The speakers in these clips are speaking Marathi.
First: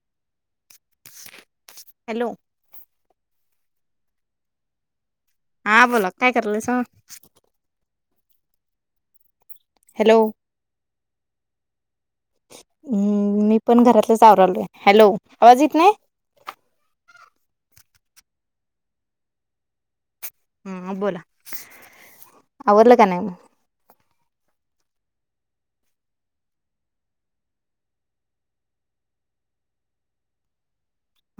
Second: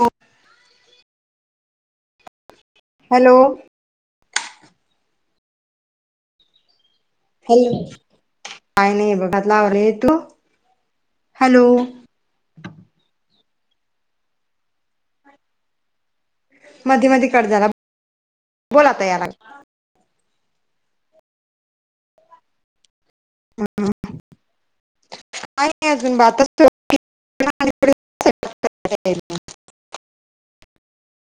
हो हॅलो हॅलो हा बोला काय करालय सा हॅलो काय नाही बघा. लावरे तू हॅलो हॅलो हम् मी पण घरातलंच आवरा आलोय हॅलो आवाज येत नाही? मधी मधी कट झाला बोला आता यायला लागला हम् बोला आवरलं [unintelligible] [unintelligible]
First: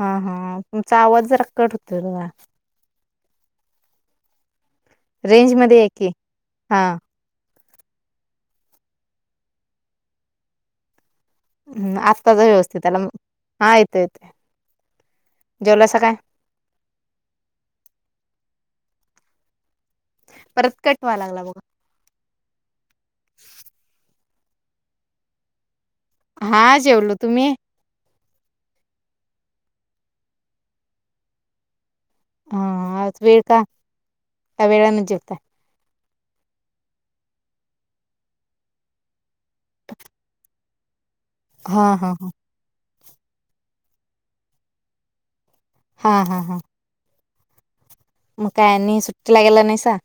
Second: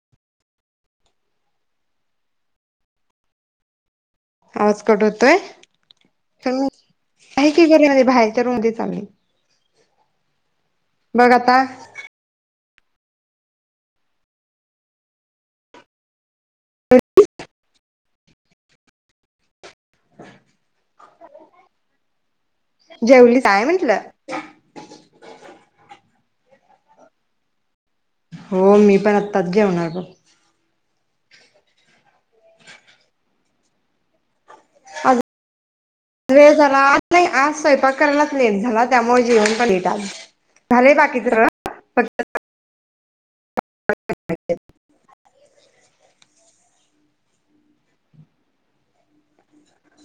हां हां तुमचा आवाज जरा कट होतो बघा.. आवाज कट होतोय रेंज मध्ये या की हां... [unintelligible] बाहेर च्या रूम मध्ये चालले.... हम् आताच व्यवस्थ... मी त्यालाम् म येत येत.. जेवलासा काय? परत कट व्हा लागला बघ... जेवलीस काय म्हंटलं? [inaudible] हां जेवलो तुम्ही? हो मी पण आत्ताच जेवणार बघ... हां आज वेळ का? का वेळानेच आज जेवता? वेळ झाला आत नाही आज स्वयंपाक करायलाच लेट झाला त्यामुळे जेवण पण लेट आज झालय बाकीच हां हां हां [unintelligible] हां हां हां म काय आणि सुट्टीला गेला नाहीसा?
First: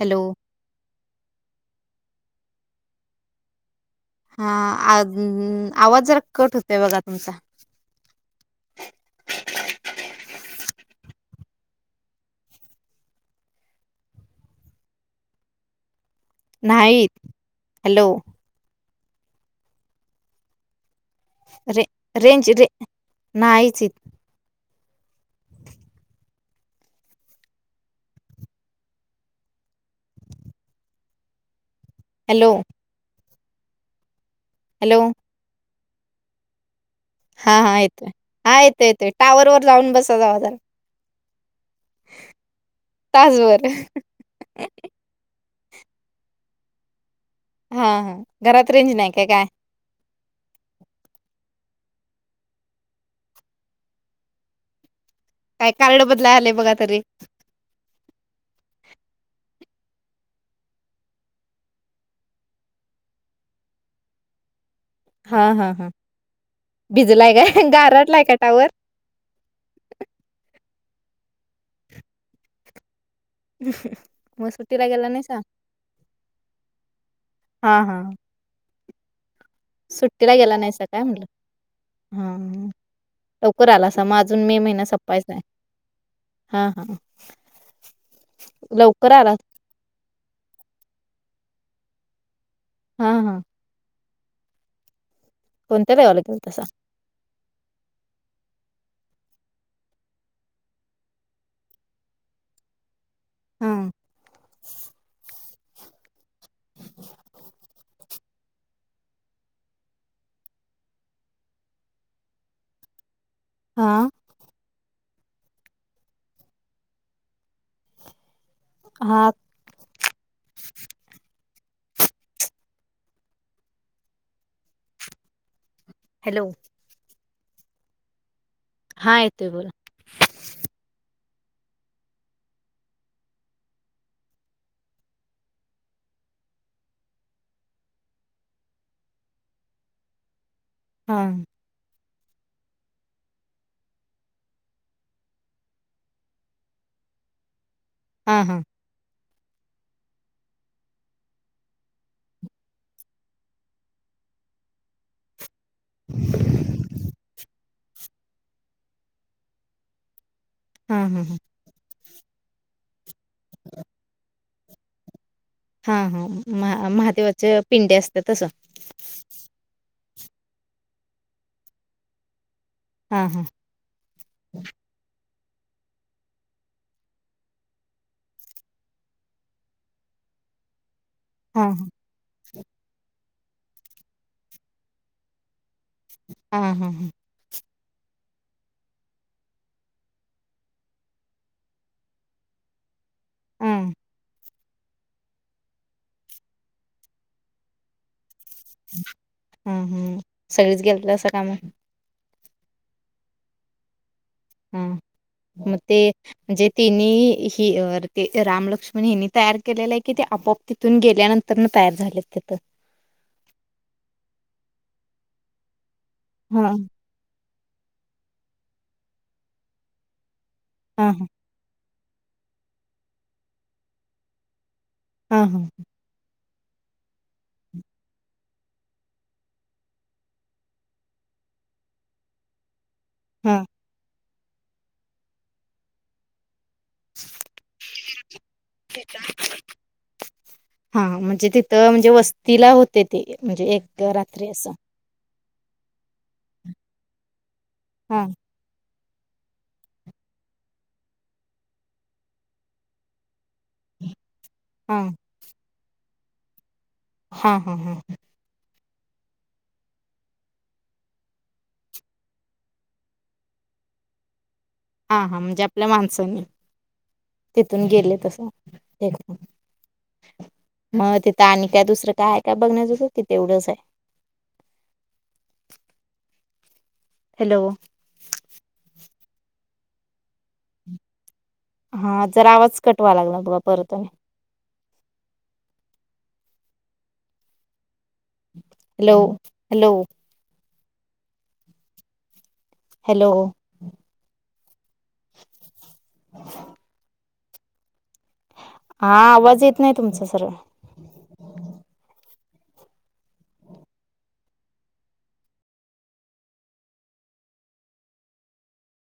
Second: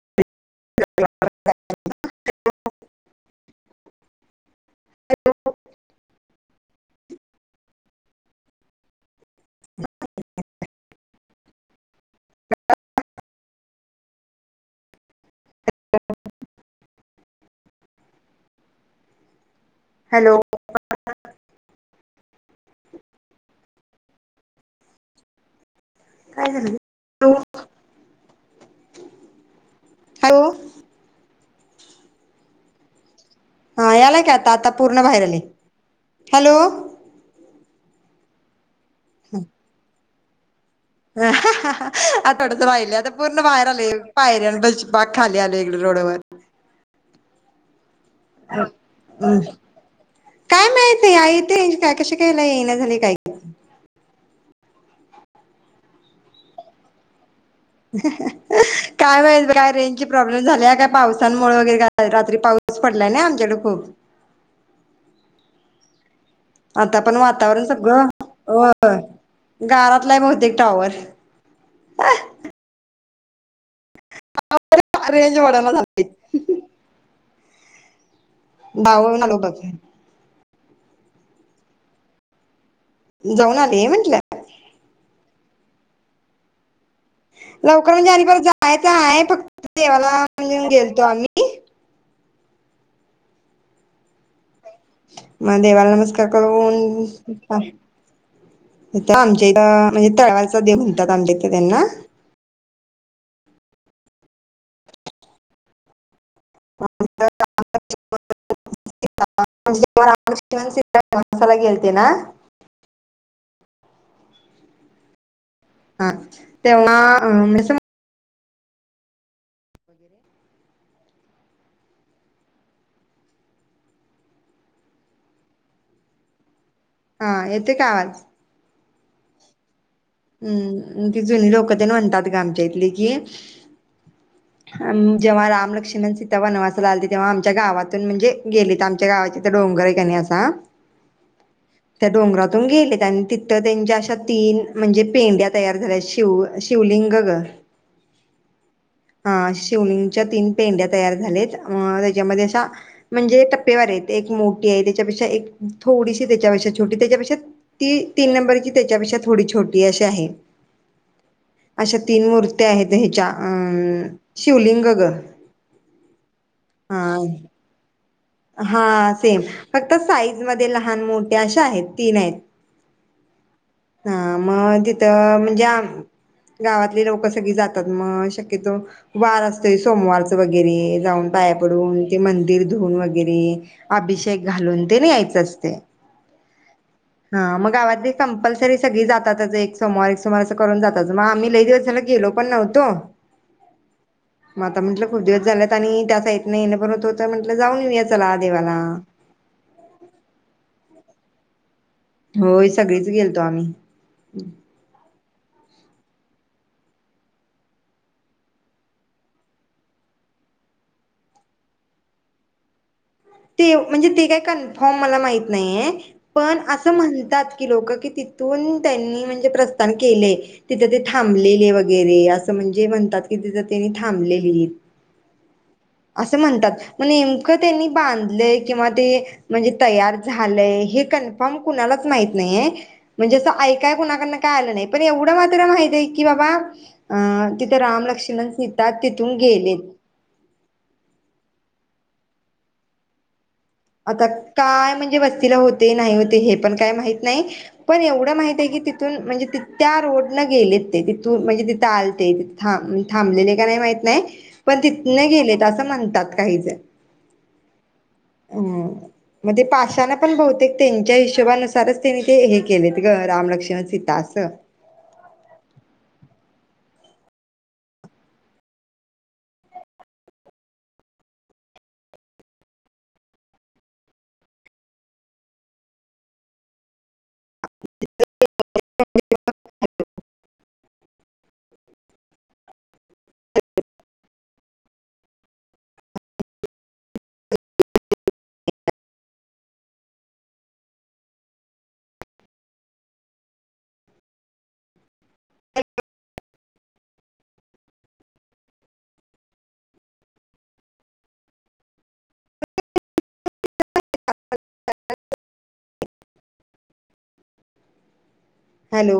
हॅलो हां आद गं गं आवाज जरा कट होतोय बघा तुमचा नाहीत हॅलो हॅलो रे रेंज रे नाहीच इत काय झालं ग? हॅलो हॅलो हा यायला का... आता हॅलो पूर्ण बाहेर आले... हॅलो हां हां येते हां येत ते ते टावर जाऊन बस [unintelligible] [inaudible] हा हा आ थोडंचं राहिले आता पूर्ण तासभर बाहेर आले पायऱ्या पाशी बाक खाली आले.... रोडवर हां हां काय माहती आई इथे काय कशी काय लाई येईना झालय काय काय कार्ड बदलाय आलय बघा तरी.. हा हा हा काय माहित काय रेंज ची प्रॉब्लेम झाल्या काय पावसांमुळे वगैरे काय रात्री पाऊस पडलाय ना आमच्याकडडे खूप.... हां हां हां आता पण वातावरण सगळं का टावर? होय गाराटलाय बहुतेक टॉवर ह मग सुट्टीला गेला रेंज नाहीसा? वडाला झाली हा हा [unintelligible] सुट्टीला गेला नाही. असं काय म्हटलं हा जाऊन लवकर आले आलासा मग म्हंटलं अजून मे महिना सपायचा आहे हा हा लवकर म्हणजे आणि परत जायच लवकर आहे आला फक्त देवाला गेलतो आम्ही [inaudible] हा हा मग देवाला कोणत्या नमस्कार गेलतासा? करून आमच्या इथं म्हणजे तळवचा देव म्हणतात आमच्या इथं त्यांना हा [unintelligible] [unintelligible] माणसाला गेलते ना हा हा तेव्हा म्हण हा हॅलो हा येते काय आवाज? हा येतोय बोला. हम्म ती जुनी लोकं त्या म्हणतात गमच्या इथले कि जेव्हा रामलक्ष्मण सीता वनवासा ला आलते तेव्हा आमच्या गावातून म्हणजे गेली तर आमच्या गावाची तर डोंगर आहे कणी असा हा त्या डोंगरातून गेलेत आणि तिथं त्यांच्या अशा तीन म्हणजे पिंड्या तयार झाल्या शिव शिवलिंग ग हा हा हा शिवलिंगच्या तीन पेंड्या तयार झाल्यात अ त्याच्यामध्ये अशा म्हणजे टप्पेवारी आहेत एक मोठी आहे त्याच्यापेक्षा एक थोडीशी त्याच्यापेक्षा छोटी त्याच्यापेक्षा ती तीन नंबरची त्याच्यापेक्षा थोडी छोटी अशी आहे. हा हा हा अशा तीन मूर्त्या आहेत ह्याच्या अ अ शिवलिंग ग. हा हा हा महादेवाचे पिंडे अस हा सेम फक् त साईज मध्ये लहान मोठ्या अशा आहेत तीन आहेत. हा हा हा मग तिथं ज्या गावातले लोक सगळी जातात मग शक्यतो वार असतो सोमवारच वगैरे जाऊन पाया हा हा पडून ते मंदिर धुऊन वगै की नही, अभिषेक घालून तिनं यायचं असते. आ हा ह हा मग गावात अरे कंपल्सरी सगळी जातातच. एक सोमवार, एक सोमवार अस करून जातात. मग आम्ही लय दिवस झाला गेलो पण नव्हतो आ म आता म्हटलं खूप दिवस झालेत, आणि त्या साइट नी येणं पण होत होत म्हटलं, जाऊन येऊया चला. देवाला हुं हुं सगळीच गेल तर सग काय माहित नाही. होय, सगळीच गेलतो आम्ही. हुं म ते म्हजे तिनी, हि ते रामलक्ष्मण ह्यांनी तयार केलेलं आहे, कि ते आपोआप तिथून गेल्यानंतर ना तयार झाले तिथं? ते म्हणजे ते काय कनफॉम मला माहीत नाहीए. पण हा असं म्हणतात. की लोक की तिथून त्यांनी म्हणजे प्रस्थान केले. तिथं ते हा हा थांबलेले व वगैरे असं म्हणजे म्हणतात कि तिथ त्यांनी थांबलेलीत. हा हा स म्हणतात नेमक त्यांनी बांधले किंवा ते म्हणजे तयार झालंय हे कन्फर्म कुणालाच माहीत नाहीये. म्हणजे असं हा ऐकाय कुणाकड न काय आलं नाही, पण एवढं मात्र माहित आहे की बाबा अं तिथे रामलक्ष्मण, सिता तिथून गेलेत. इथं म्हणजे वस्तीला होते ते. म्हणजे एक आता, रात्री असं काय म्हणजे बस तिला होते नाही होते हे पण काय माहित नाही. पण हा एवढं माहितीये की ती तीतून म्हणजे तीत त्या रोड न गेलेत, ते तिथून म्हणजे तिथं आलते तिथ था थांबलेले का नाही माहित नाही. पण, हा तिथन गेलेत असं म्हणतात. काहीच हुं हुं हुं! ह मग ते पाशाना पण बहुतेक त्यांच्या हिशोबानुसारच त्यांनी ते हे केलेत ग रामलक्ष्मण सीता असं. हा हा म्हणजे आपल्या माणसानी तिथून गेले तस मग तिथं आणि काय दुसरं काय आहे काय बघण्याजोग की तेवढच हाय. हॅलो! [inaudible] हा जरा आवाज कट व्हाला लागला बघा परत आणि हॅलो, हॅलो हॅलो हा आवाज येत नाही तुमचा सर्व हॅलो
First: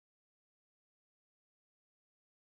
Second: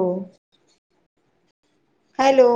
हॅलो